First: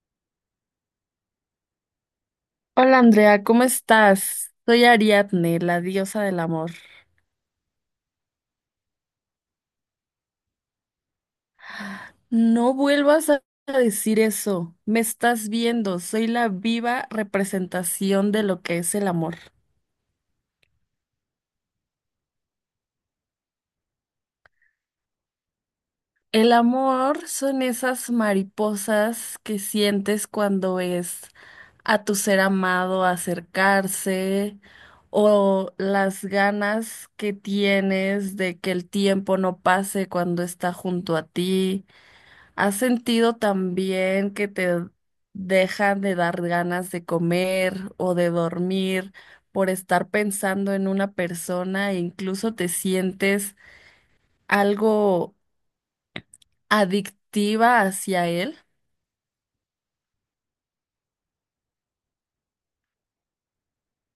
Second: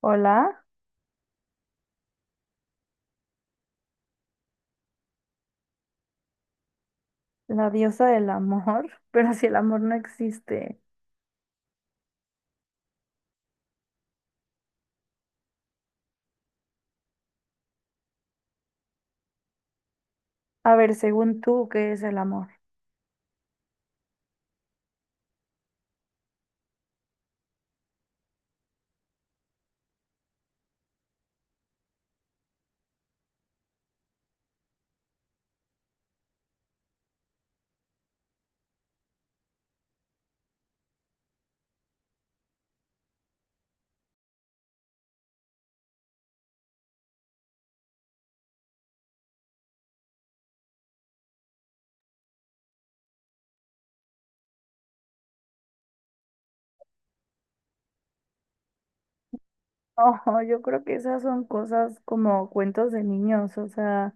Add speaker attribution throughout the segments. Speaker 1: Hola,
Speaker 2: Hola Andrea, ¿cómo estás? Soy Ariadne, la diosa del amor.
Speaker 1: la diosa del amor, pero si el amor no existe.
Speaker 2: No vuelvas a decir eso. Me estás viendo. Soy la viva representación de lo que es el amor.
Speaker 1: A ver, según tú, ¿qué es el amor?
Speaker 2: El amor son esas mariposas que sientes cuando ves a tu ser amado acercarse o las ganas que tienes de que el tiempo no pase cuando está junto a ti. ¿Has sentido también que te dejan de dar ganas de comer o de dormir por estar pensando en una persona e incluso te sientes algo adictiva hacia él?
Speaker 1: Oh, yo creo que esas son cosas como cuentos de niños, o sea,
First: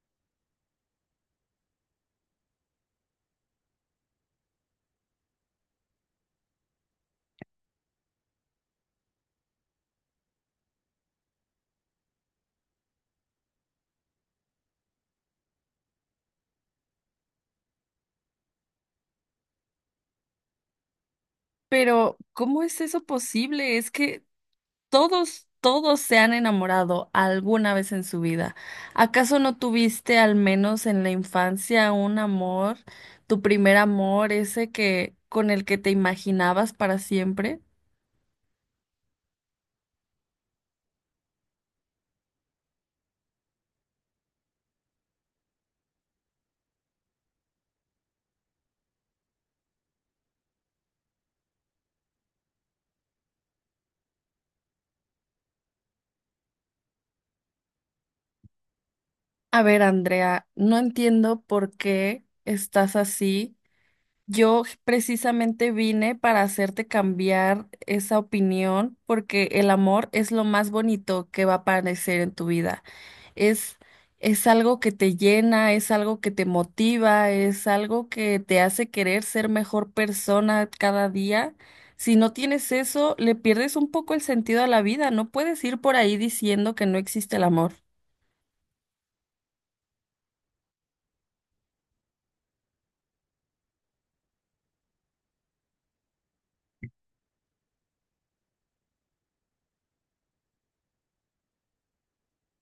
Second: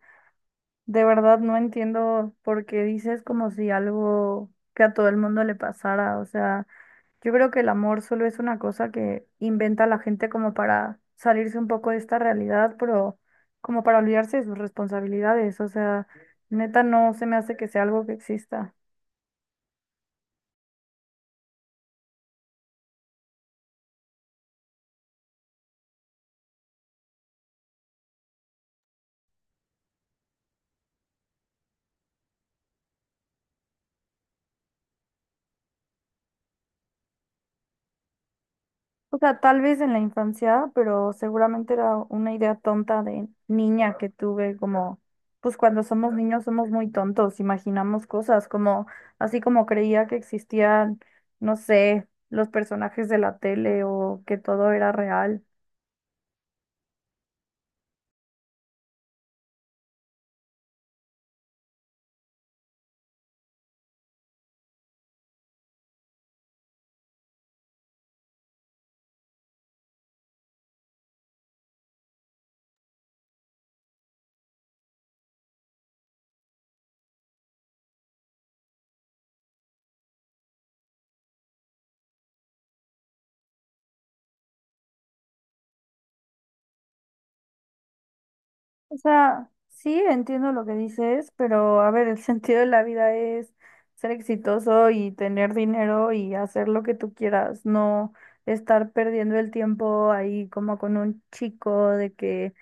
Speaker 1: de verdad no entiendo por qué dices como si algo que a todo el mundo le pasara, o sea, yo creo que el amor solo es una cosa que inventa la gente como para salirse un poco de esta realidad, pero como para olvidarse de sus responsabilidades, o sea, neta no se me hace que sea algo que exista.
Speaker 2: Pero, ¿cómo es eso posible? Es que todos se han enamorado alguna vez en su vida. ¿Acaso no tuviste al menos en la infancia un amor, tu primer amor, ese que con el que te imaginabas para siempre?
Speaker 1: O sea, tal vez en la infancia, pero seguramente era una idea tonta de niña que tuve, como, pues cuando somos niños somos muy tontos, imaginamos cosas, como, así como creía que existían, no sé, los personajes de la tele o que todo era real.
Speaker 2: A ver, Andrea, no entiendo por qué estás así. Yo precisamente vine para hacerte cambiar esa opinión porque el amor es lo más bonito que va a aparecer en tu vida. Es, es algo que te llena, es algo que te motiva, es algo que te hace querer ser mejor persona cada día. Si no tienes eso, le pierdes un poco el sentido a la vida. No puedes ir por ahí diciendo que no existe el amor.
Speaker 1: O sea, sí entiendo lo que dices, pero a ver, el sentido de la vida es ser exitoso y tener dinero y hacer lo que tú quieras, no estar perdiendo el tiempo ahí como con un chico de que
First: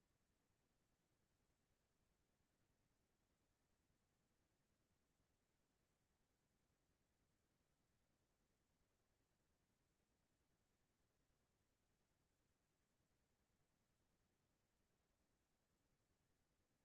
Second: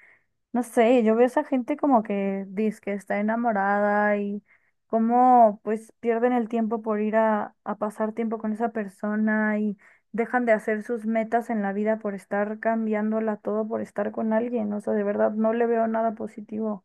Speaker 1: no sé, yo veo esa gente como que dice que está enamorada y cómo pues pierden el tiempo por ir a pasar tiempo con esa persona y dejan de hacer sus metas en la vida por estar cambiándola todo por estar con alguien. O sea, de verdad no le veo nada positivo.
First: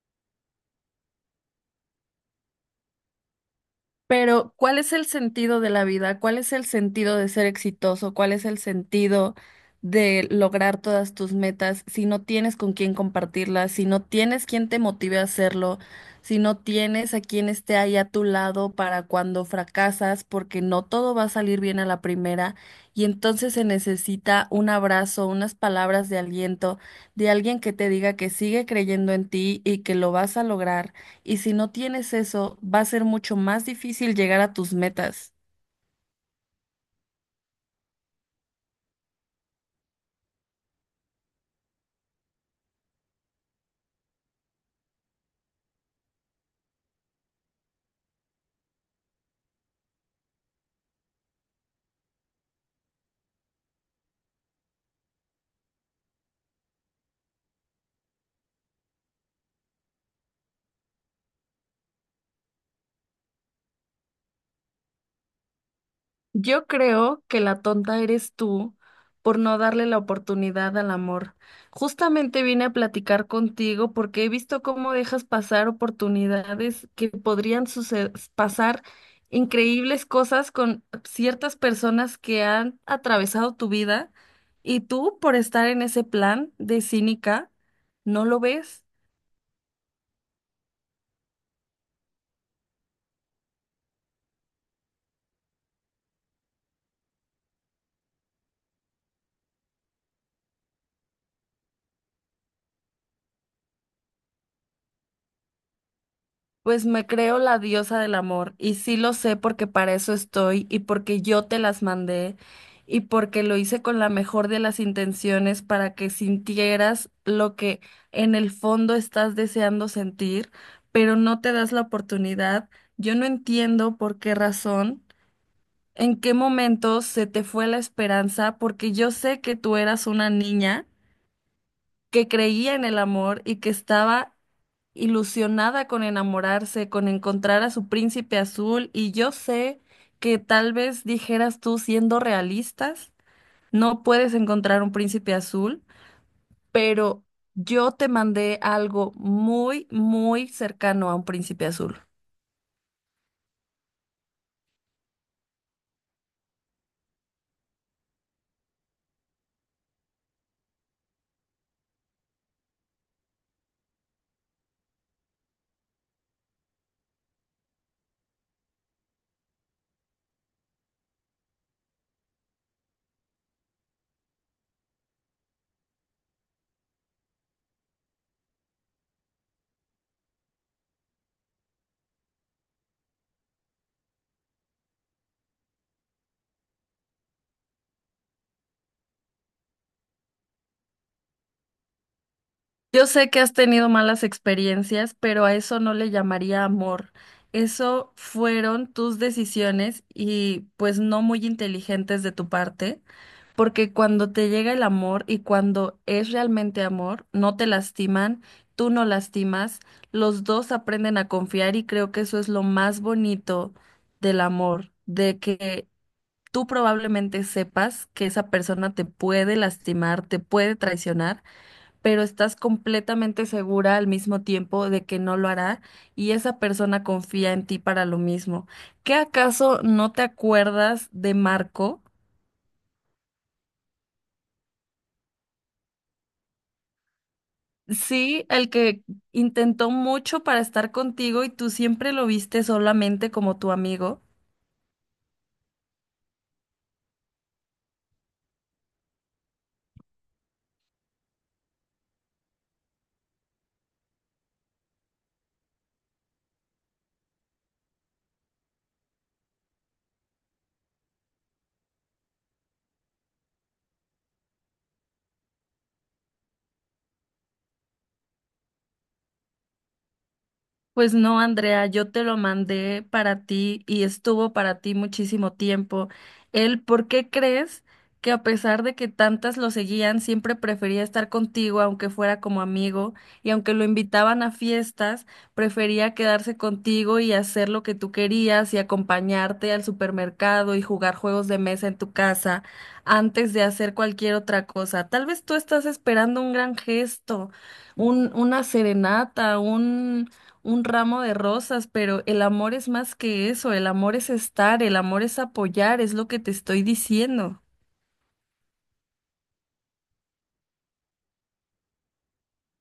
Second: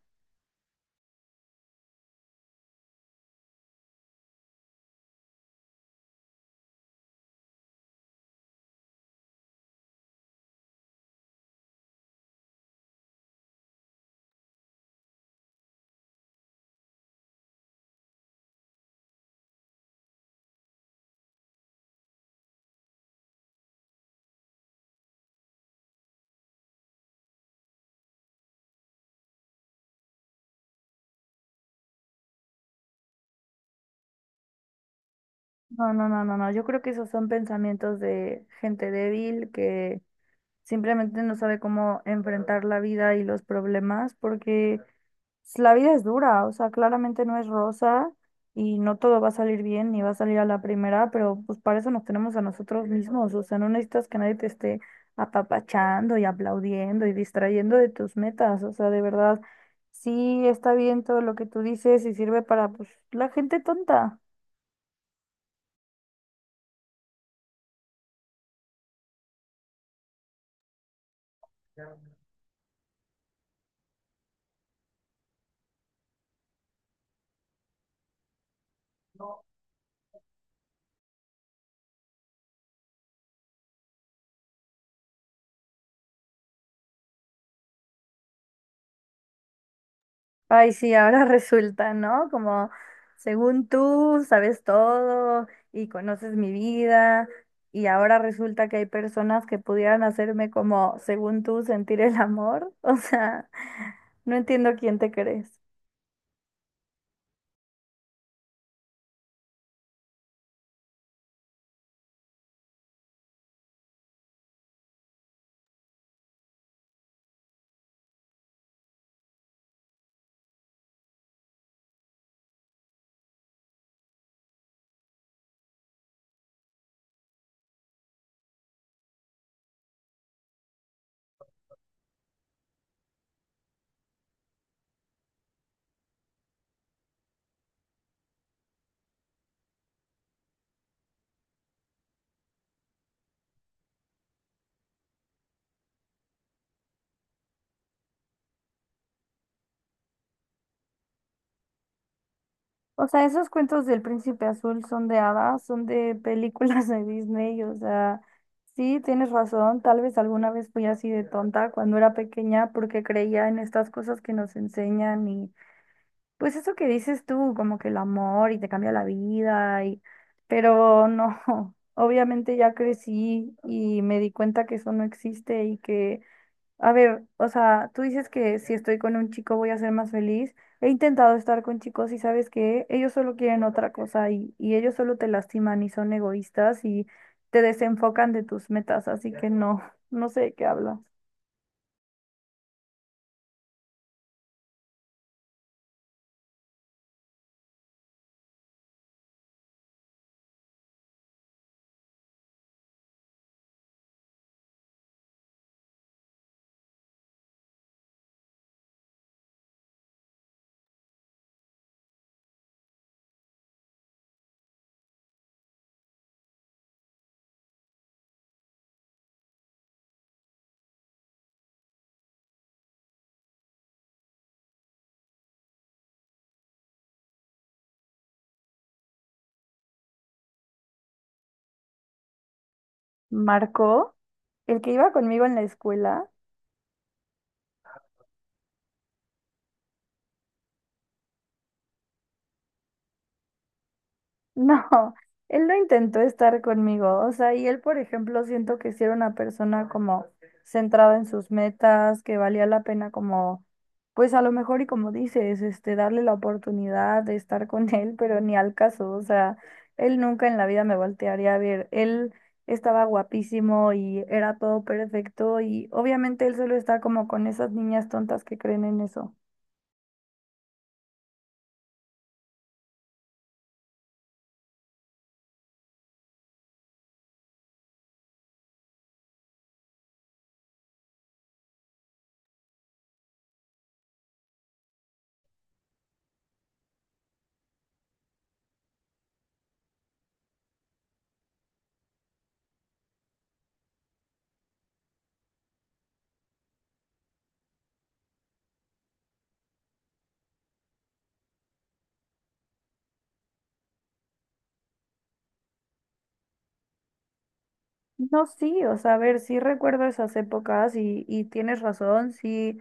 Speaker 2: Pero, ¿cuál es el sentido de la vida? ¿Cuál es el sentido de ser exitoso? ¿Cuál es el sentido de lograr todas tus metas si no tienes con quién compartirlas, si no tienes quien te motive a hacerlo, si no tienes a quien esté ahí a tu lado para cuando fracasas, porque no todo va a salir bien a la primera y entonces se necesita un abrazo, unas palabras de aliento de alguien que te diga que sigue creyendo en ti y que lo vas a lograr? Y si no tienes eso, va a ser mucho más difícil llegar a tus metas.
Speaker 1: No, no, no, no, no, yo creo que esos son pensamientos de gente débil que simplemente no sabe cómo enfrentar la vida y los problemas porque pues, la vida es dura, o sea, claramente no es rosa y no todo va a salir bien ni va a salir a la primera, pero pues para eso nos tenemos a nosotros mismos, o sea, no necesitas que nadie te esté apapachando y aplaudiendo y distrayendo de tus metas, o sea, de verdad, sí está bien todo lo que tú dices y sirve para pues la gente tonta.
Speaker 2: Yo creo que la tonta eres tú por no darle la oportunidad al amor. Justamente vine a platicar contigo porque he visto cómo dejas pasar oportunidades que podrían pasar increíbles cosas con ciertas personas que han atravesado tu vida y tú por estar en ese plan de cínica, no lo ves.
Speaker 1: Ay, sí, ahora resulta, ¿no? Como según tú sabes todo y conoces mi vida, y ahora resulta que hay personas que pudieran hacerme como, según tú, sentir el amor. O sea, no entiendo quién te crees.
Speaker 2: Pues me creo la diosa del amor y sí lo sé porque para eso estoy y porque yo te las mandé y porque lo hice con la mejor de las intenciones para que sintieras lo que en el fondo estás deseando sentir, pero no te das la oportunidad. Yo no entiendo por qué razón, en qué momento se te fue la esperanza, porque yo sé que tú eras una niña que creía en el amor y que estaba ilusionada con enamorarse, con encontrar a su príncipe azul, y yo sé que tal vez dijeras tú, siendo realistas, no puedes encontrar un príncipe azul, pero yo te mandé algo muy, muy cercano a un príncipe azul.
Speaker 1: O sea, esos cuentos del Príncipe Azul son de hadas, son de películas de Disney. O sea, sí, tienes razón. Tal vez alguna vez fui así de tonta cuando era pequeña porque creía en estas cosas que nos enseñan. Pues eso que dices tú, como que el amor y te cambia la vida, y pero no, obviamente ya crecí y me di cuenta que eso no existe y que, a ver, o sea, tú dices que si estoy con un chico voy a ser más feliz. He intentado estar con chicos y sabes que ellos solo quieren otra cosa y ellos solo te lastiman y son egoístas y te desenfocan de tus metas, así que no, no sé de qué hablas.
Speaker 2: Yo sé que has tenido malas experiencias, pero a eso no le llamaría amor. Eso fueron tus decisiones y pues no muy inteligentes de tu parte. Porque cuando te llega el amor y cuando es realmente amor, no te lastiman, tú no lastimas, los dos aprenden a confiar y creo que eso es lo más bonito del amor, de que tú probablemente sepas que esa persona te puede lastimar, te puede traicionar, pero estás completamente segura al mismo tiempo de que no lo hará y esa persona confía en ti para lo mismo. ¿Qué acaso no te acuerdas de Marco?
Speaker 1: Marco, el que iba conmigo en la escuela.
Speaker 2: Sí, el que intentó mucho para estar contigo y tú siempre lo viste solamente como tu amigo.
Speaker 1: No, él no intentó estar conmigo, o sea, y él, por ejemplo, siento que sí era una persona como centrada en sus metas, que valía la pena, como, pues a lo mejor y como dices, darle la oportunidad de estar con él, pero ni al caso, o sea, él nunca en la vida me voltearía a ver, él estaba guapísimo y era todo perfecto y obviamente él solo está como con esas niñas tontas que creen en eso.
Speaker 2: Pues no, Andrea, yo te lo mandé para ti y estuvo para ti muchísimo tiempo. Él, ¿por qué crees que a pesar de que tantas lo seguían, siempre prefería estar contigo, aunque fuera como amigo, y aunque lo invitaban a fiestas, prefería quedarse contigo y hacer lo que tú querías y acompañarte al supermercado y jugar juegos de mesa en tu casa antes de hacer cualquier otra cosa? Tal vez tú estás esperando un gran gesto, una serenata, un ramo de rosas, pero el amor es más que eso, el amor es estar, el amor es apoyar, es lo que te estoy diciendo.
Speaker 1: No, sí, o sea, a ver, sí recuerdo esas épocas y tienes razón, sí.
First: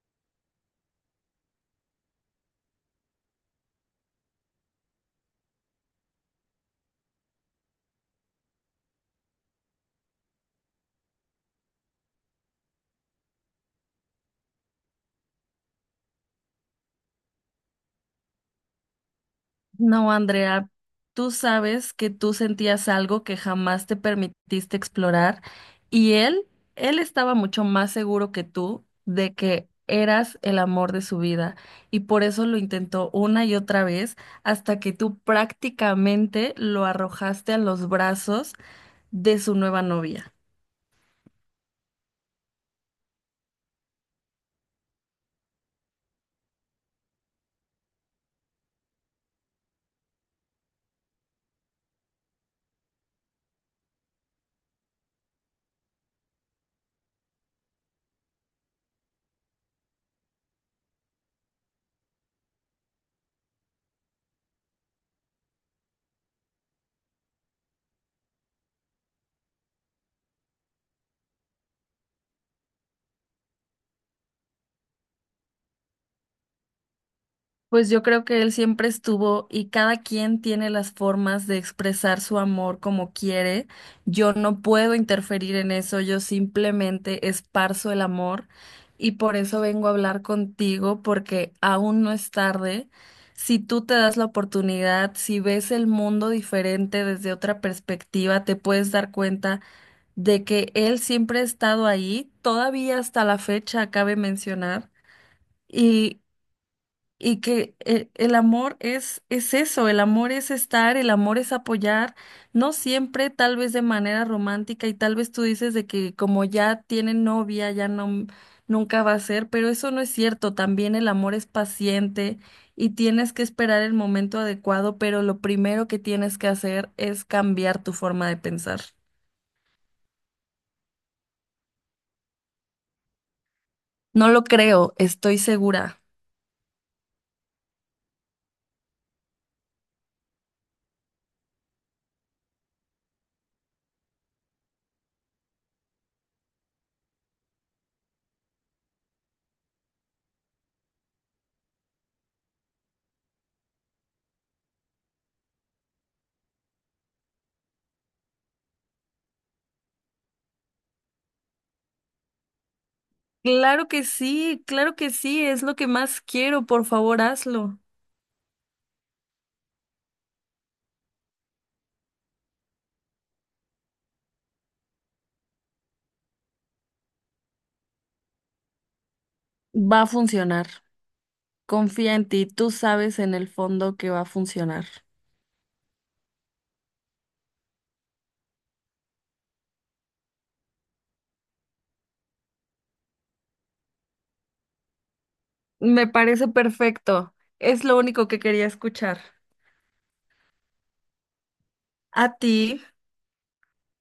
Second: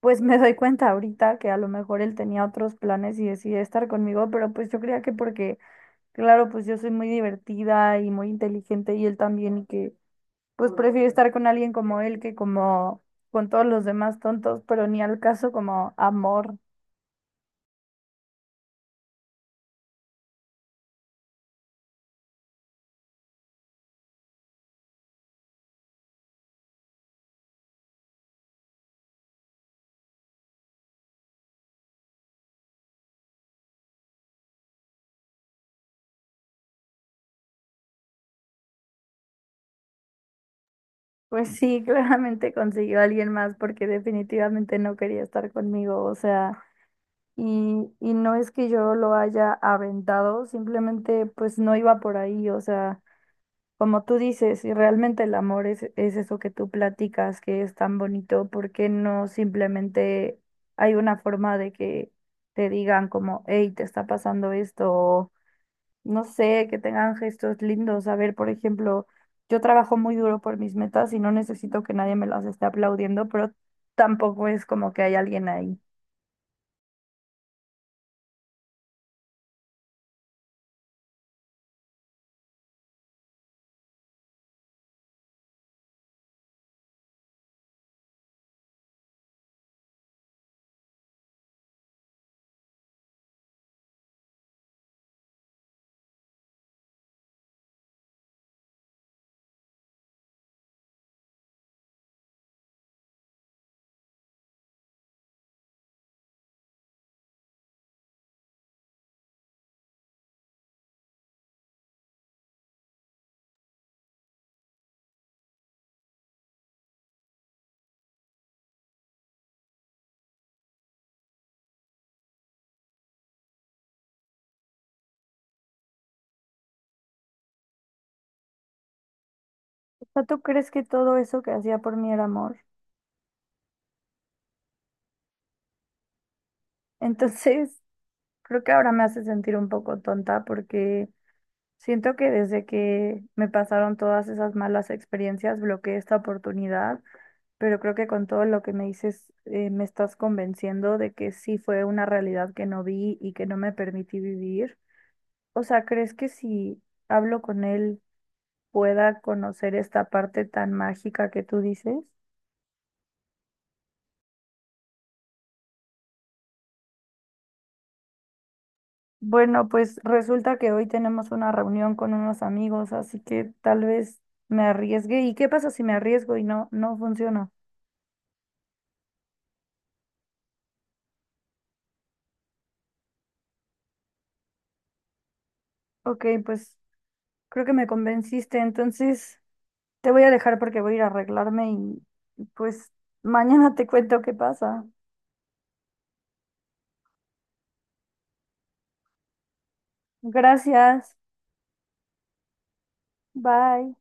Speaker 1: Pues me doy cuenta ahorita que a lo mejor él tenía otros planes y decidió estar conmigo, pero pues yo creía que porque, claro, pues yo soy muy divertida y muy inteligente y él también, y que pues prefiero estar con alguien como él que como con todos los demás tontos, pero ni al caso como amor.
Speaker 2: No, Andrea, tú sabes que tú sentías algo que jamás te permitiste explorar y él estaba mucho más seguro que tú de que eras el amor de su vida y por eso lo intentó una y otra vez hasta que tú prácticamente lo arrojaste a los brazos de su nueva novia.
Speaker 1: Pues sí, claramente consiguió a alguien más porque definitivamente no quería estar conmigo, o sea, y no es que yo lo haya aventado, simplemente pues no iba por ahí, o sea. Como tú dices, si realmente el amor es eso que tú platicas, que es tan bonito, ¿por qué no simplemente hay una forma de que te digan como, hey, te está pasando esto, o no sé, que tengan gestos lindos? A ver, por ejemplo, yo trabajo muy duro por mis metas y no necesito que nadie me las esté aplaudiendo, pero tampoco es como que hay alguien ahí.
Speaker 2: Pues yo creo que él siempre estuvo y cada quien tiene las formas de expresar su amor como quiere. Yo no puedo interferir en eso, yo simplemente esparzo el amor y por eso vengo a hablar contigo porque aún no es tarde. Si tú te das la oportunidad, si ves el mundo diferente desde otra perspectiva, te puedes dar cuenta de que él siempre ha estado ahí, todavía hasta la fecha, cabe mencionar. Y y que El amor es eso, el amor es estar, el amor es apoyar, no siempre, tal vez de manera romántica y tal vez tú dices de que como ya tienen novia, ya no, nunca va a ser, pero eso no es cierto, también el amor es paciente y tienes que esperar el momento adecuado, pero lo primero que tienes que hacer es cambiar tu forma de pensar.
Speaker 1: O sea, ¿tú crees que todo eso que hacía por mí era amor?
Speaker 2: No lo creo, estoy segura.
Speaker 1: Entonces, creo que ahora me hace sentir un poco tonta porque siento que desde que me pasaron todas esas malas experiencias, bloqueé esta oportunidad, pero creo que con todo lo que me dices, me estás convenciendo de que sí fue una realidad que no vi y que no me permití vivir. O sea, ¿crees que si hablo con él pueda conocer esta parte tan mágica que tú dices?
Speaker 2: Claro que sí, es lo que más quiero, por favor, hazlo.
Speaker 1: Bueno, pues resulta que hoy tenemos una reunión con unos amigos, así que tal vez me arriesgue. ¿Y qué pasa si me arriesgo y no, no funciona?
Speaker 2: Va a funcionar. Confía en ti, tú sabes en el fondo que va a funcionar.
Speaker 1: Ok, pues creo que me convenciste, entonces te voy a dejar porque voy a ir a arreglarme y pues mañana te cuento qué pasa.
Speaker 2: Me parece perfecto. Es lo único que quería escuchar.
Speaker 1: Gracias,
Speaker 2: A ti.
Speaker 1: bye.